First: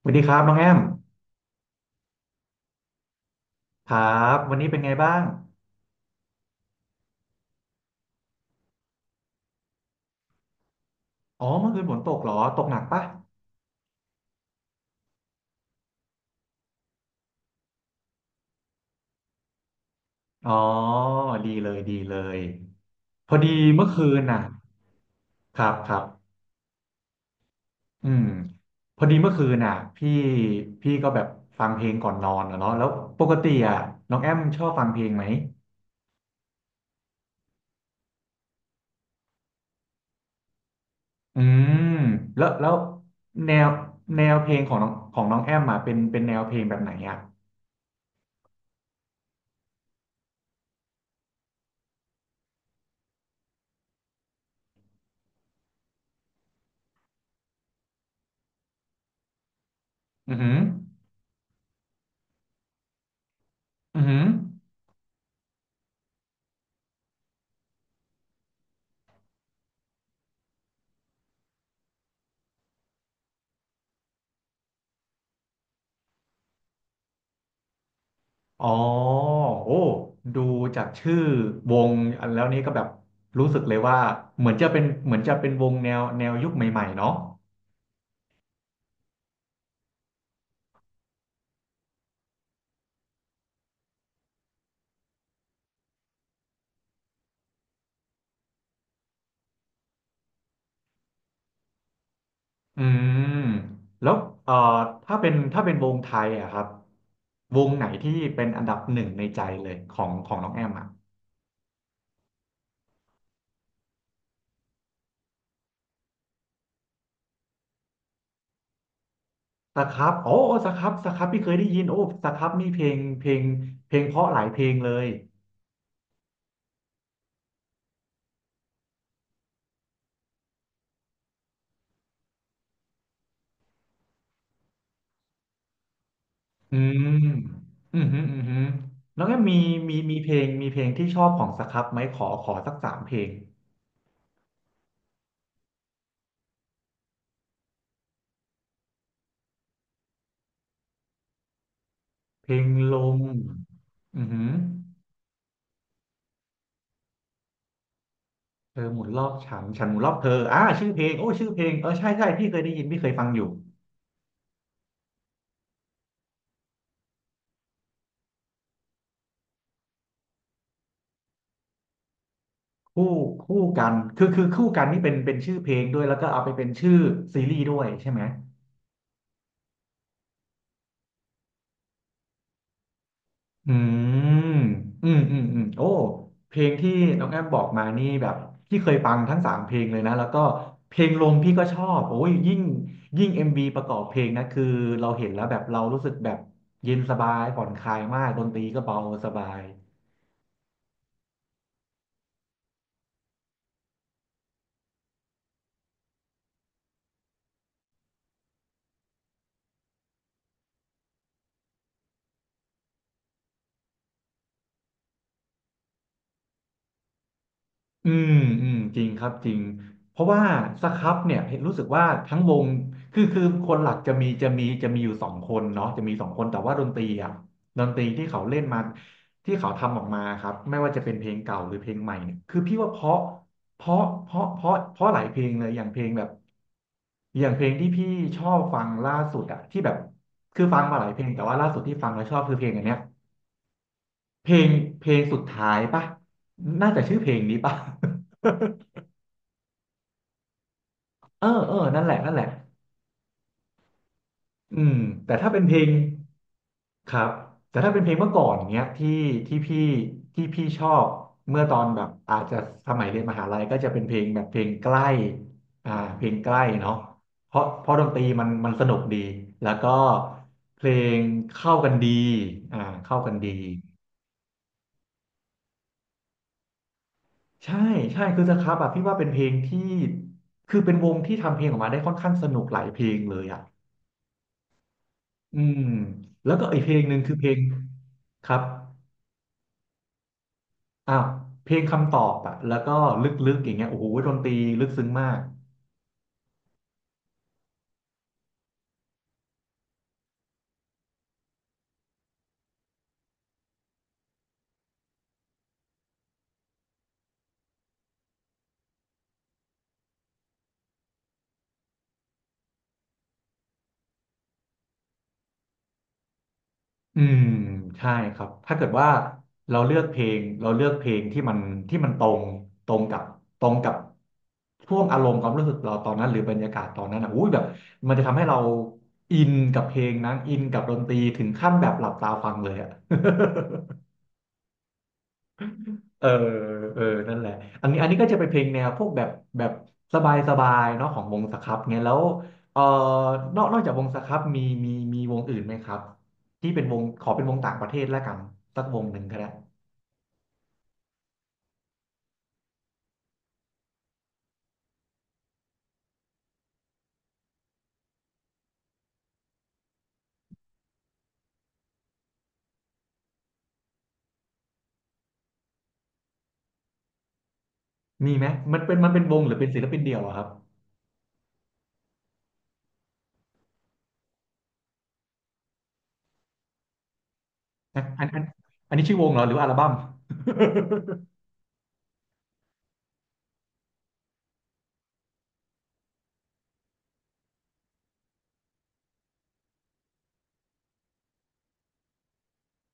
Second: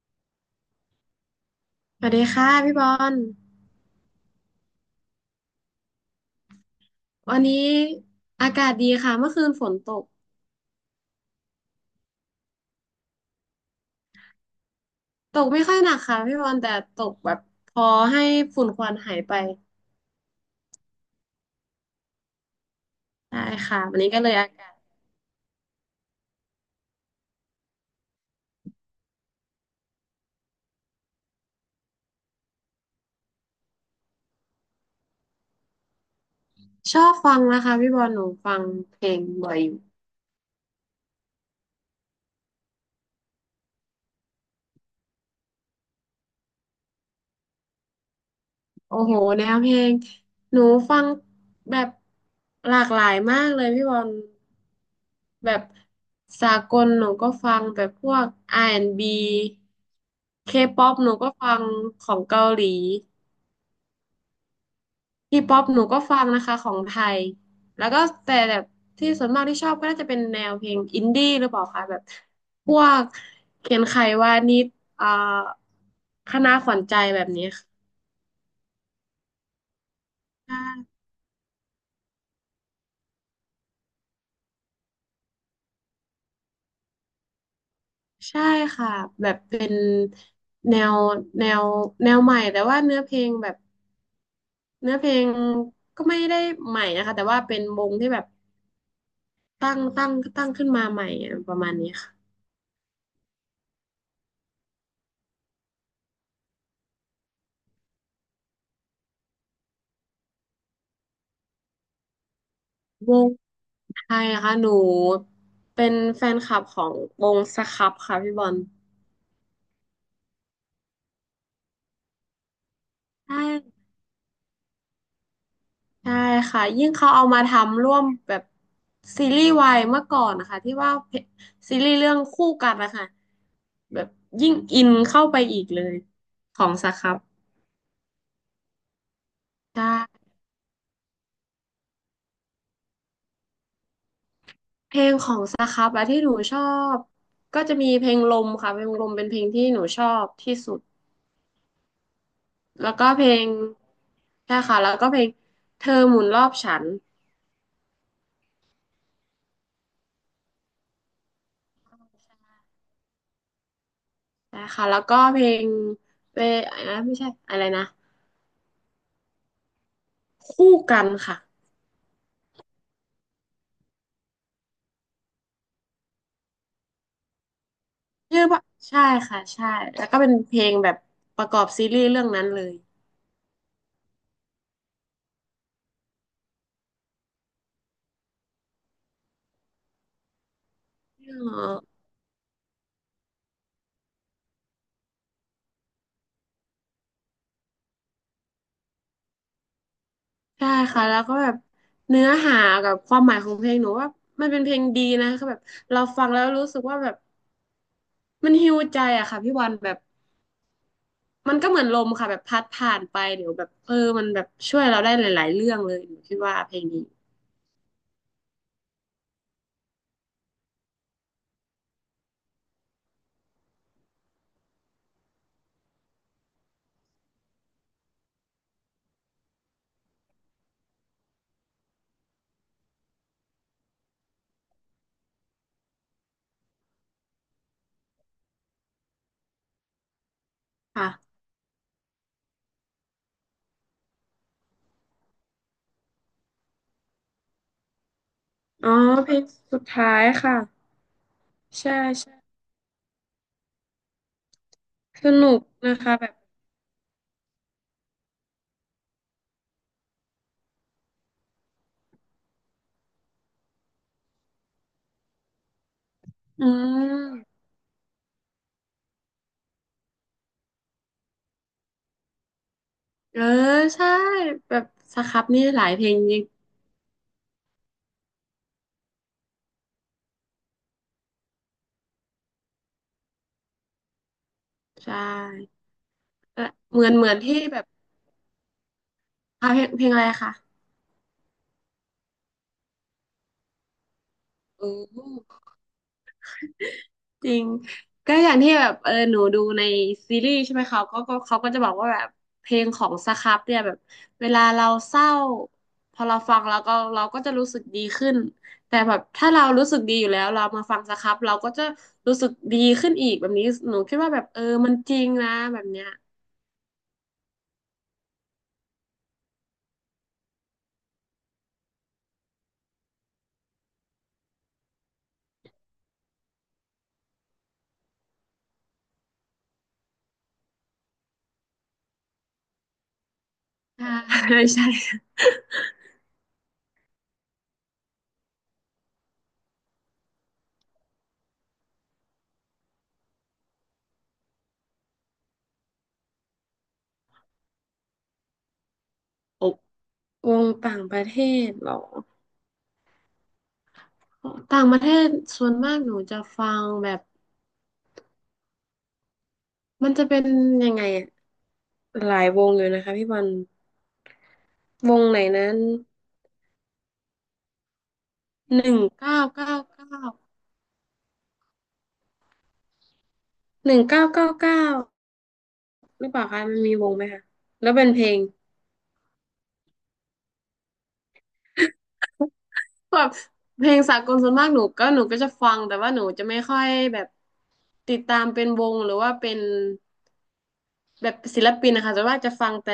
สวัสดีครับน้องแอมสวัสดีค่ะพี่บอลครับวันนี้เป็นไงบ้างวันนี้อากาศดีค่ะเมื่อคืนฝนตกอ๋อเมื่อคืนฝนตกเหรอตกหนักปะตกไม่ค่อยหนักค่ะพี่บอลแต่ตกแบบพอให้ฝุ่นควันหายไปอ๋อดีเลยดีเลยพอได้ดีค่ะเมื่อวันคืนี้ก็นเลยน่ะอากาศครับครับอืมพอดีเมื่อคืนน่ะพี่พี่ก็แบบฟังเพลงก่อนนอนอะเนาะแล้วปกติอ่ะน้องแอมชอบฟังเพลงไหมชอบฟังนะคะพี่บอลหนูฟังเพลงบ่อยอยู่อืมแล้วแนวแนวเพลงของน้องแอมอ่ะเป็นแนวเพลงแบบไหนอ่ะโอ้โหแนวเพลงหนูฟังแบบหลากหลายมากเลยพี่บอลแบบสากลหนูก็ฟังแบบพวก R&B อือหือ K-pop หนูก็ฟังของเกาหลี อือหือ ทีป๊อปหนูก็ฟังนะคะของไทยแล้วก็แต่แบบที่ส่วนมากที่ชอบก็น่าจะเป็นแนวเพลงอินดี้หรือเปล่าคะแบบพวกเขียนไขวานิชอ่าคณะขวัญใจแบบนี้คอ๋อโอ้ดูจาก่ะชื่อวงอันแล้วนี้ก็แบบรู้สึกเลยว่าเหมือนจะเป็นเหมือนจะเป็นวงแนวยุคใหม่ๆเนาะใช่ค่ะแบบเป็นแนวแนวแนวใหม่แต่ว่าเนื้อเพลงแบบเนื้อเพลงก็ไม่ได้ใหม่นะคะแต่ว่าเป็นวงที่แบบตั้งขึ้นมาใหม่อะประมาณนี้ค่ะ อืมแล้วเอ่อถ้าเป็นวงไทยอะครับวงไหนที่เป็นอันดับหนึ่งในใจเลยของน้องแอมอะวงไทยนะคะหนูเป็นแฟนคลับของวงสครับค่ะพี่บอลสครับโอ้โอ้สครับสครับพี่เคยได้ยินโอ้สครับนี่ใช่เพลงเพราะหลายเพลงเลย ใช่ค่ะยิ่งเขาเอามาทำร่วมแบบซีรีส์วายเมื่อก่อนนะคะที่ว่าเพซีรีส์เรื่องคู่กันนะคะแบบยิ่งอินเข้าไปอีกเลยของอืสคมรับอืมฮึอืมฮึแล้วก็มีใมีมีช่เพลงมีเพลงที่ชอบของสครับไหมขอสักสามเพลงเพลงของสครับอะที่หนูชอบก็จะมีเพลงลมค่ะเพลงลมเป็นเพลงที่หนูชอบที่สุดเพลงแล้วลก็มเพลงอือฮึใช่ค่ะแล้วก็เพลงเธอหมุนรอบฉัน เธอหมุนรอบฉันฉันหมุนรอบเธออ่าชื่อเพลงโอ้ชื่อเพลงเออใช่ใช่พี่เคยได้ยินพี่เคยฟังอยู่ นะคะแล้วก็เพลงเปอะไรนะไม่ใช่อะไรนะคู่กันค่ะคู่คู่กันคือคู่กันนี่เป็นชื่อเพลงด้วย แล้วก็เอาไปเป็นชื่อซีรีส์ด้วยใช่ไหม ชื่อว่าใช่ค่ะใช่แล้วก็เป็นเพลงแบบประกอบซีรีส์เรื่องนั้นเลยอืมอืมอืมอืมโอ้เพลงที่น้องแอมบอกมานี่แบบพี่เคยฟังทั้งสามเพลงเลยนะแล้วก็เพลงลอง๋พี่ก็ชออบโอ้ยยิ่งเอ็มวีประกอบเพลงนะคือเราเห็นแล้วแบบเรารู้สึกแบบเย็นสบายผ่อนคลายมากดนตรีก็เบาสบาย ใช่ค่ะแล้วก็แบบเนื้อหากับความหมายของเพลงหนูว่ามันเป็นเพลงดีนะคือแบบเราฟังแล้วรู้สึกว่าแบบมันฮีลใจอะค่ะพี่วันแบบมันก็เหมือนลมค่ะแบบพัดผ่านไปเดี๋ยวแบบเออมันแบบช่วยเราได้หลายๆเรื่องเลยหนูคิดว่าเพลงนี้อืมอืมจริงครับจริงเพราะว่าสครับเนี่ยเห็นรู้สึกว่าทั้งวงคือคนหลักจะมีอยู่สองคนเนาะจะมีสองคนแต่ว่าดนตรีอ่ะดนตรีที่เขาเล่นมาที่เขาทำออกมาครับไม่ว่าจะเป็นเพลงเก่าหรือเพลงใหม่เนี่ยคือพี่ว่าเพราะเพราะเพราะเพราะเพราะหลายเพลงเลยอย่างเพลงแบบอย่างเพลงที่พี่ชอบฟังล่าสุดอ่ะที่แบบคือฟังมาหลายเพลงค่ะแต่ว่าล่าสุดที่ฟังแล้วชอบคือเพลงอันเนี้ยเพลงเพลงสุดท้ายป่ะน่าจะชื่อเพลงนี้ป่ะ อ๋อเพลงสุดท้ายค่ะเออเออใช่ นั่นแหละนั่นแหละอืมสแต่นุถ้าเป็กนเพลงนะคะแบบครับแต่ถ้าเป็นเพลงเมื่อก่อนเนี้ยที่พี่ที่พี่ชอบเมื่อตอนแบบอาจจะสมัยเรียนมหาลัยก็จะเป็นเพลงแบบเพลงใกล้อ่าเพลงใกล้อืเนาะเพมราะเพราะดนตรีมันสนุกดีแล้วก็เพลงเข้ากันดีเข้ากันเออดีใช่แบบสครับนี่หลายเพลงจริงใช่ใช่คือสครับอ่ะพี่ว่าเป็นเพลงที่คือเป็นวงที่ทำเพลงออกมาได้ค่อนข้างสนุกหลายเพลงเลยอ่ะ ใช่อืมแล้วเออก็อีกเพลเหงมือหนนึ่งเหมืคืออนเพลที่งแบบครับอ่ะเพลงเพลงอะไรคะอ้าวเพลงคำตอบอะแล้วก็ลึกๆอย่างเงี้ยโอ้โหดนตรีลึกโอ้ซึ้งมากจริงก็อย่างที่แบบเออหนูดูในซีรีส์ใช่ไหมเขาก็ก็เขาก็จะบอกว่าแบบเพลงของสครับเนี่ยแบบเวลาเราเศร้าพอเราฟังแล้วก็เราก็จะรู้สึกดีขึ้นแต่แบบถ้าเรารู้สึกดีอยู่แล้วเรามาฟังสครับเราก็จะรู้สึกดีขึ้นอีกแบบนี้หนูคิดว่าแบบเออมันจริงนะแบบเนี้ย อืมใช่ครับถ้าเกิดว่าเราเลือกเพลงเราเลือกเพลงที่มันตรงกับตรงกับช่วงอารมณ์ความรู้สึกเราตอนนั้นหรือบรรยากาศตอนนั้นอ่ะอุ้ยแบบมันจะทำให้เราอินกับเพลงนั้นอินกับดนตรีถึงขั้นแบบหลับตาฟังเลยอ่ะ ใช่ ใช่เออเออนั่นแหละอันนี้ก็จะเป็นเพลงแนวพวกแบบสบายสบายเนาะของวงสครับเงียแล้วเออนอกจากวงสครับมีวงอื่นไหมครับที่เป็นวงขอเป็นวงต่างประเทศแล้วกันสักวงหนึ่งก็ได้โอบวงต่างประเทศเหรอต่างประเทศส่วนมากหนูจะฟังแบบมันจะเป็นยังไงอะหลายวงอยู่นะคะพี่บอลวงไหนนั้นมีไหมมัหนเป็นึ่นงมันเป็นวเก้างหรือเป็นเก้าศิลปินเก้าเดี่ยวเหรอะครับหนึ่งเก้าเก้าเก้าหรือเปล่าคะมันมีวงไหมคะแล้วอันเป็นเพอัลนอังนอันนี้ชื่อวงเหรอหรือว่าอัลบั้ม แบบเพลงสากลส่วนมากหนูก็หนูก็จะฟังแต่ว่าหนูจะไม่ค่อยแบบติดตามเป็นวงหรือว่าเป็น แบบศิลปินนะคะแต่ว่าจะฟังแต่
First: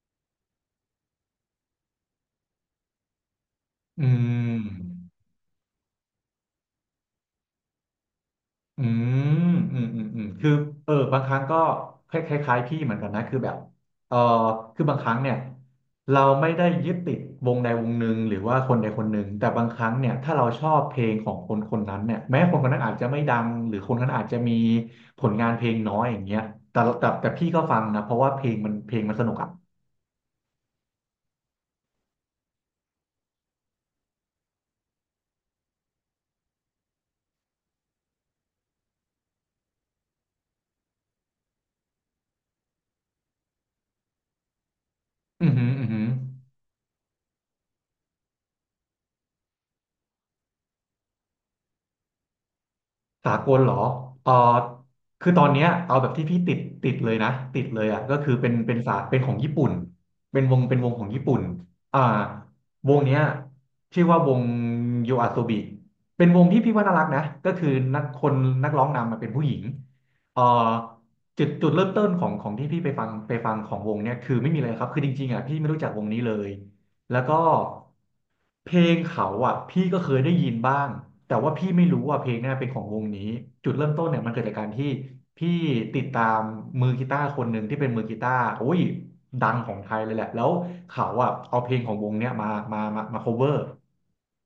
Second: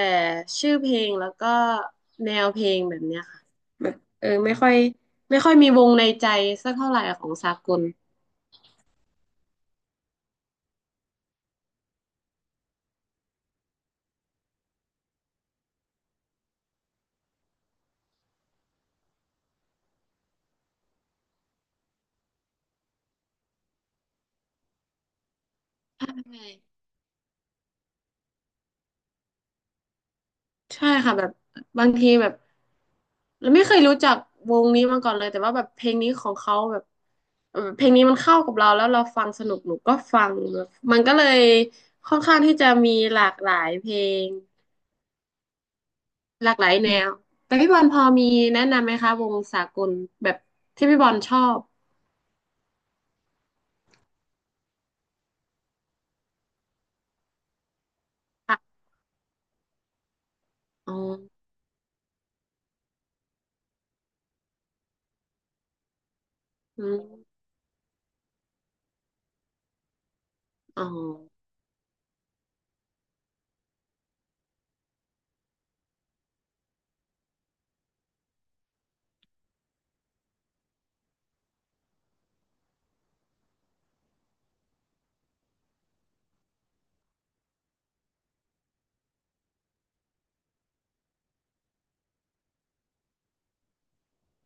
ชื่อเพลงแล้วก็แนวเพลงแบบเนี้ยค่ะแบบ อืเออไม่ม ค่อยมีวงในใจสักเท่าไหร่ของสากลอืมคือเออบางครั้งก็คล้ายๆพี่เหมือนกันนะคือแบบเออคือบางครั้งเนี่ยเราไม่ได้ยึดติดวงใดวงหนึ่งหรือว่าคนใดคนหนึ่ง แต่บางครั้งเนี่ยถ้าเราชอบเพลงของคนคนนั้นเนี่ยแม้คนคนนั้นอาจจะไม่ดังหรือคนคนนั้นอาจจะมีผลงานเพลงน้อยใช่อย่างเงี้ยแต่พี่ก็ฟังนะเพราะว่าเพลงมันสนุกอ่ะใช่ค่ะแบบบางทีแบบเราไม่เคยรู้จักวงนี้มาก่อนเลยแต่ว่าแบบเพลงนี้ของเขาแบบเออเพลงนี้มันเข้ากับเราแล้วเราฟังสนุกหนูก็ฟังแบบมันก็เลยค่อนข้างที่จะมีหลากหลายเพลง อือหืออือหือ หลากหลายแนวแต่พี่บอลพอมีแนะนำไหมคะวงสากลแบบที่พี่บอลชอบสากลเหรอเออคือตอนเนี้ยเอาแบบที่พี่ติดเลยนะติดเลยอ่ะก็คือค่ะเป็นของญี่ปุ่นเป็นวอ๋งอของญี่ปุ่นอ่าวงเนี้ยชื่อว่าวงโยอาโซบิเป็นวงที่พี่อืว่าน่ารักนะมก็คือนักคนนักร้องนำมาเป็นผู้หญิงเอ่ออ๋อจุดเริ่มต้นของที่พี่ไปฟังของวงเนี่ยคือไม่มีอะไรครับคือจริงๆอ่ะพี่ไม่รู้จักวงนี้เลย แล้วก็เพลงเขาอ่ะพี่ก็เคยได้ยินบ้างแต่ว่าพี่ไม่รู้ว่าเพลงเนี่ยเป็นของวงนี้จุดเริ่มต้นเนี่ยมันเกิดจากการที่พี่ติดตามมือกีตาร์คนหนึ่งที่เป็นมือกีตาร์โอ้ยดังของไทยเลยแหละแล้วเขาอ่ะเอาเพลงของวงเนี่ยมามา cover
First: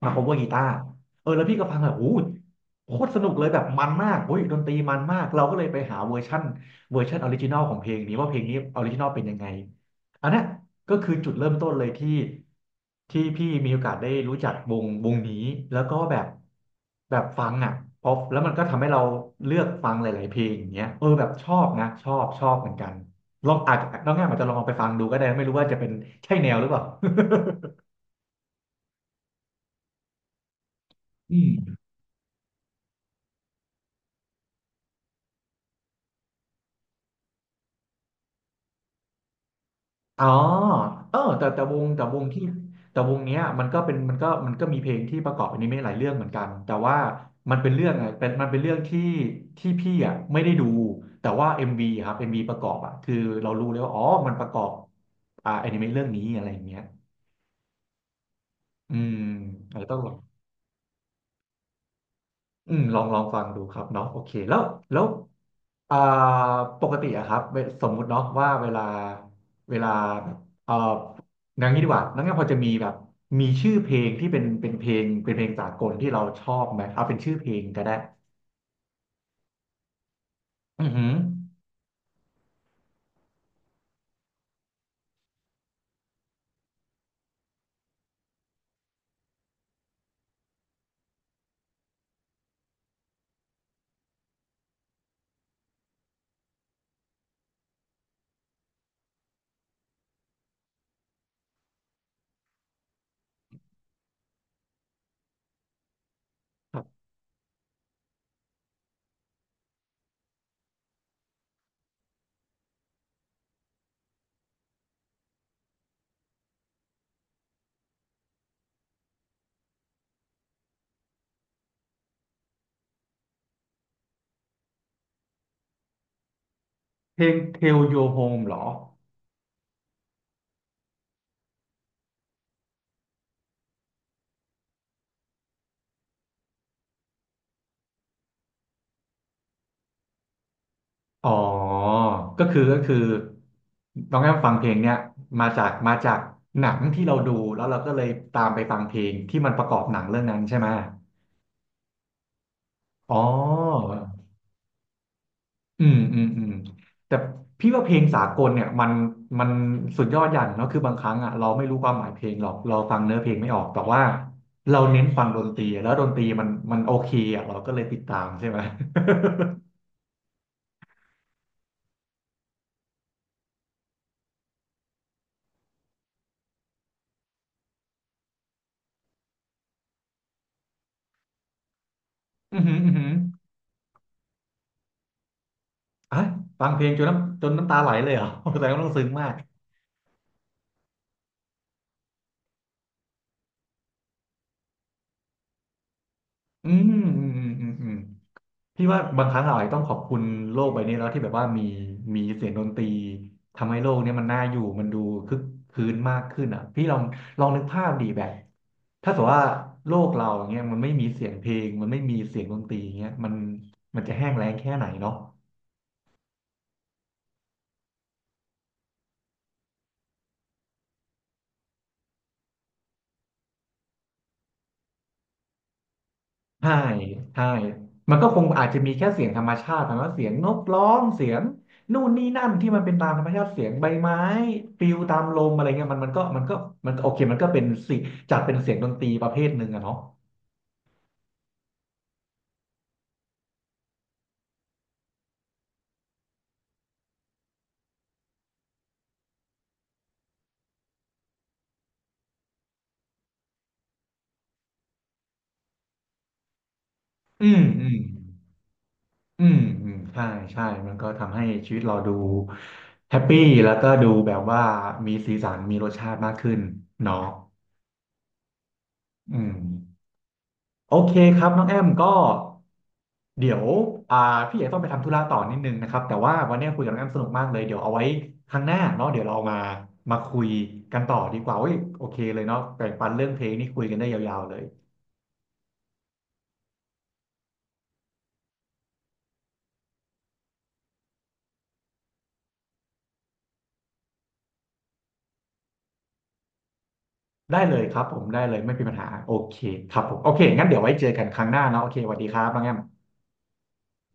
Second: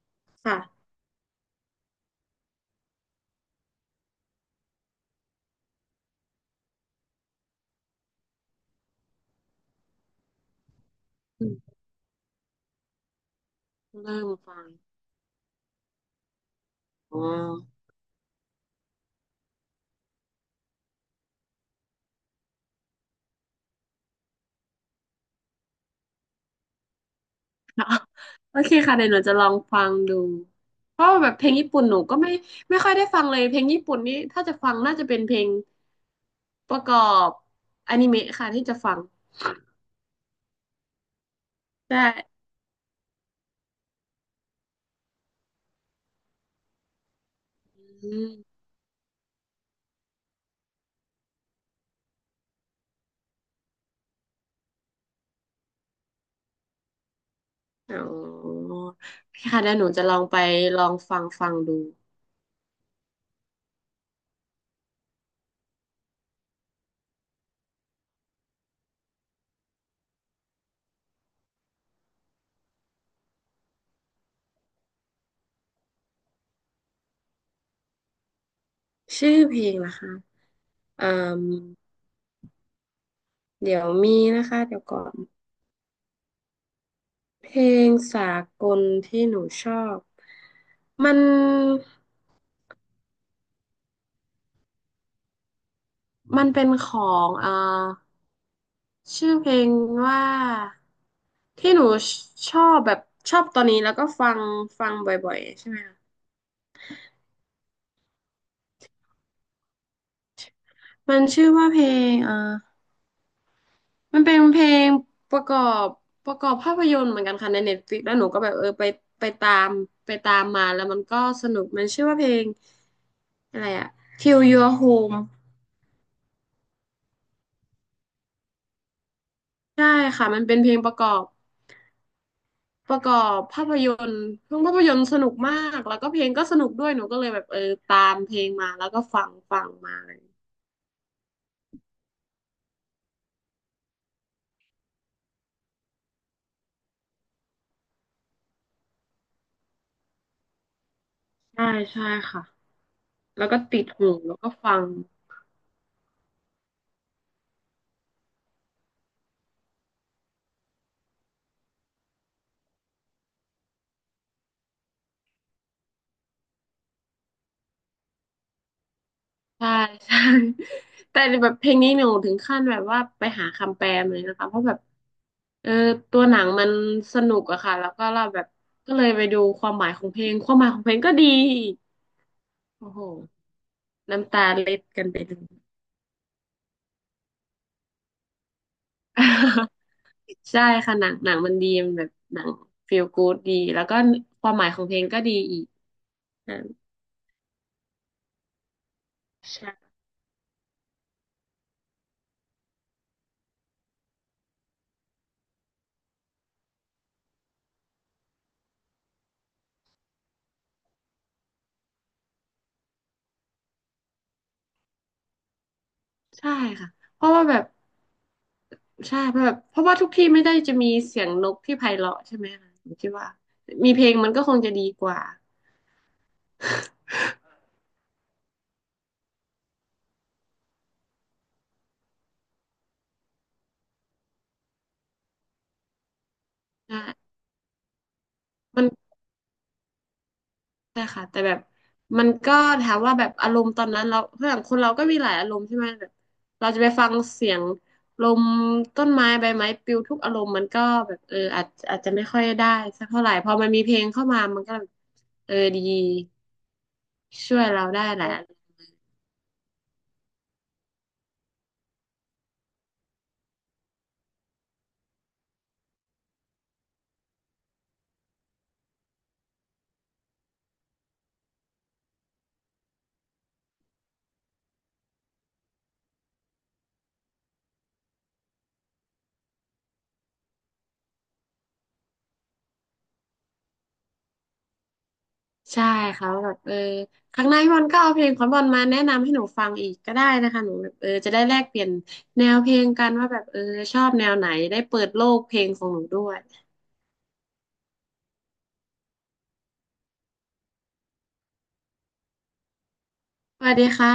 มา cover กีค่ะตาร์เออแล้วพี่ก็ฟังแบบโอ้ยโคตรสนุกเลยแบบมันมากโอ้ยดนตรีมันมากเราก็เลยไปหาเวอร์ชันออริจินอลของเพลงนี้ว่าเพลงนี้ออริจินอลเป็นยังไงอันเนี้ย ก็คือจุดอืเริ่มต้นมเลยที่พี่มีโอกาสได้เริ่มรู้จักฟังวงนี้แล้วก็แบบแบอ๋อ บฟังอ่ะพอแล้วมันก็ทำให้เราเลือกฟังหลายๆเพลงอย่างเงี้ยเออแบบชอบนะชอบเหมือนกันลองอาจจะน้องแง่มอาจจะลองเอาไปฟังดูก็ได้ไม่รู้ว่าจะเป็นใช่แนวหรือเปล่า โอเคค่ะเดี๋ยวหนูจะลองฟังดู เพราะว่าแบบเพอืลงญี่ม ปุ่นหนูก็ไม่ไม่ค่อยได้ฟังเลยเพลงญี่ปุ่นนี่ถ้าจะฟังน่าจะเป็นเพลงประกอบอนิเมะค่ะที่จะฟังอ๋อเออใช่แต่วงที่แต่วงเนี้ยมันก็มีเพลงที่ประกอบอนิเมะหลายเรื่องเหมือนกันแต่ว่าอืมมันเป็นเรื่องที่พี่อ่ะไม่ได้ดูแต่ว่า MV ครับ m ีประกอบอ่ะคือเรารู้เลยว่าอ๋อมันประกอบอ่าอนิเมะเรื่องนี้อะไรอย่างเงี้ยอ๋ออืมพี่ค่ะเดี๋ยอาวจหจะนูต้องจะลลอง องไปลองฟังฟังดูอืมลองฟังดูครับเนาะโอเคแล้วแล้วอ่าปกติอะครับเวสมมุติเนาะว่าเวลาเวลาแบบเอ่ออย่างนี้ดีกว่าน้องแง่พอจะมีแบบมีชื่อเพลงที่เป็นเพลงสากลที่เราชอบไหมเอาเป็นชื่อเพลงก็ได้ชื่อเพลงนะคะอือเอ่อ หือเดี๋ยวมีนะคะเดี๋ยวก่อนเพลงสากลที่หนูชอบมันมันเป็นของชื่อเพลงว่าที่หนูชอบแบบชอบตอนนี้แล้วก็ฟังฟังบ่อยๆใช่ไหมคะครับมันชื่อว่าเพลงมันเป็นเพลงประกอบประกอบภาพยนตร์เหมือนกันค่ะในเน็ตฟลิกแล้วหนูก็แบบเออไปไปตามไปตามมาแล้วมันก็สนุกมันชื่อว่าเพลงอะไรอะ Kill Your Home เพลง Tell Your Home เหรอใช่ค่ะมันเป็นเพลงประกอบประกอบภาพยนตร์เพลงภาพยนตร์สนุกมากแล้วก็เพลงก็สนุกด้วยหนูก็เลยแบบเออตามเพลงมาแล้วก็ฟังฟังมาเลยอ๋อก็คือน้องแอมฟังเพลงเนี้ยมาจากหนังที่เราดูแล้วเราก็เลยตามไปฟังเพลงที่มันประกอบหนังเรื่องนั้นใช่ไหม ใช่ใช่ค่ะอ๋อแล้วก็ติดหูแล้วก็ฟังอืมแต่พี่ว่าเพลงสากลเนี่ยมันสุดยอดอย่างเนาะคือบางครั้งอ่ะเราไม่รู้ความหมายเพลงหรอกเราฟังเนื้อเพลงไม่ออกแต่ว่าเราเน้นฟังดนตรีแล้วดนตรีมันโอเคอ่ะเราก็เลยติดตามใช่ไหม ใช่ใช่ แต่แบบเพลงนี้หนูถึงขั้นแบบว่าไปหาคำแปลมาเลยนะคะเพราะแบบเออตัวหนังมันสนุกอะค่ะแล้วก็เราแบบก็เลยไปดูความหมายของเพลงความหมายของเพลงก็ดีอีก อือหืออืโอ้อโหหือน้ำตาเล็ดกันไปเลย อ่ะฟังเพลงจนน้ำตาไหลเลยเหรอ แสดงว่าต้องซึ้งมากใช่ค่ะหนังหนังมันดีมันแบบหนัง Feel Good ดีแล้วก็ความหมายของเพลงก็ดีอีกนะอือืม พี่ว่าบางครั้งเราอาจใช่จะต้องขอบคุณโลกใบนี้แล้วที่แบบว่ามีเสียงดนตรีทำให้โลกเนี้มันน่าอยู่มันดูคึกคืนมากขึ้นอ่ะพี่ลองนึกภาพดีแบบถ้าสมมติว่าโลกเราอย่างเงี้ยมันไม่มีเสียงเพลงมันไม่มีเสียงดนตรีอย่างเงี้ยมันจะแห้งแล้งแค่ไหนเนาะ ใช่ค่ะเพราะว่าแบบใช่เพราะแบบเพราะว่าทุกที่ไม่ได้จะมีเสียงนกที่ไพเราะใช่ไหมคะผมคิดว่ามีเพลงมันก็คงจะดีกว่าใช่ใช่มันก็คงอาจจะมีแค่เสียงธรรมชาติแต่ว่าเสียงนกร้องเสียงนู่นนี่นั่นที่มันเป็นตามธรรมชาติเสียงใบไม้ปลิวตามลมอะไรเงี้ยมันก็มันก็โอเคใช่ มันก็เป็นสิงจัดเป็นเสียงดนตรีประเภทหนึ่งอะเนาะใช่ค่ะแต่แบบมันก็ถามว่าแบบอารมณ์ตอนนั้นเราเพื่อนคนเราก็มีหลายอารมณ์ใช่ไหมแบบเราจะไปฟังเสียงลมต้นไม้ใบไม้ปลิวทุกอารมณ์มันก็แบบเอออาจจะไม่ค่อยได้สักเท่าไหร่พอมันมีเพลงเข้ามามันก็แบบเออดีอืช่มวยเราอืมได้หลายอารมณ์อืมใช่มันก็ทำให้ชีวิตเราดูแฮปปี้แล้วก็ดูแบบว่ามีสีสันมีรสชาติมากขึ้นเนาะอืมโอเคครับน้องแอมก็ เดี๋ยวอ่าพี่เอกต้องไปทำธุระต่อนิดนึงนะครับแต่ว่าวันนี้คุยกับน้องแอมสนุกมากเลยเดี๋ยวเอาไว้ครั้งหน้าเนาะเดี๋ยวเรามาคุยกันต่อดีกว่าเว้ยโอเคเลยเนาะแบ่งปันเรื่องเพลงนี่คุยกันได้ยาวๆเลยใช่ค่ะว่าแบบเออครั้งหน้าพี่บอลก็เอาเพลงของบอลมาแนะนำให้หนูฟังอีกก็ได้นะคะหนูแบบเออจะได้แลกเปลี่ยนแนวเพลงกันว่าแบบเออชอบแนวไหนได้เปิดโลกเพลงของหนูด้วยได้เลยไม่มีปัญหาโอเคครับผมโอเคงั้นเดี๋ยวไว้เจอกันครั้งหน้าเนาะโอเคสวัสดีครับน้องแอมสวัสดีค่ะ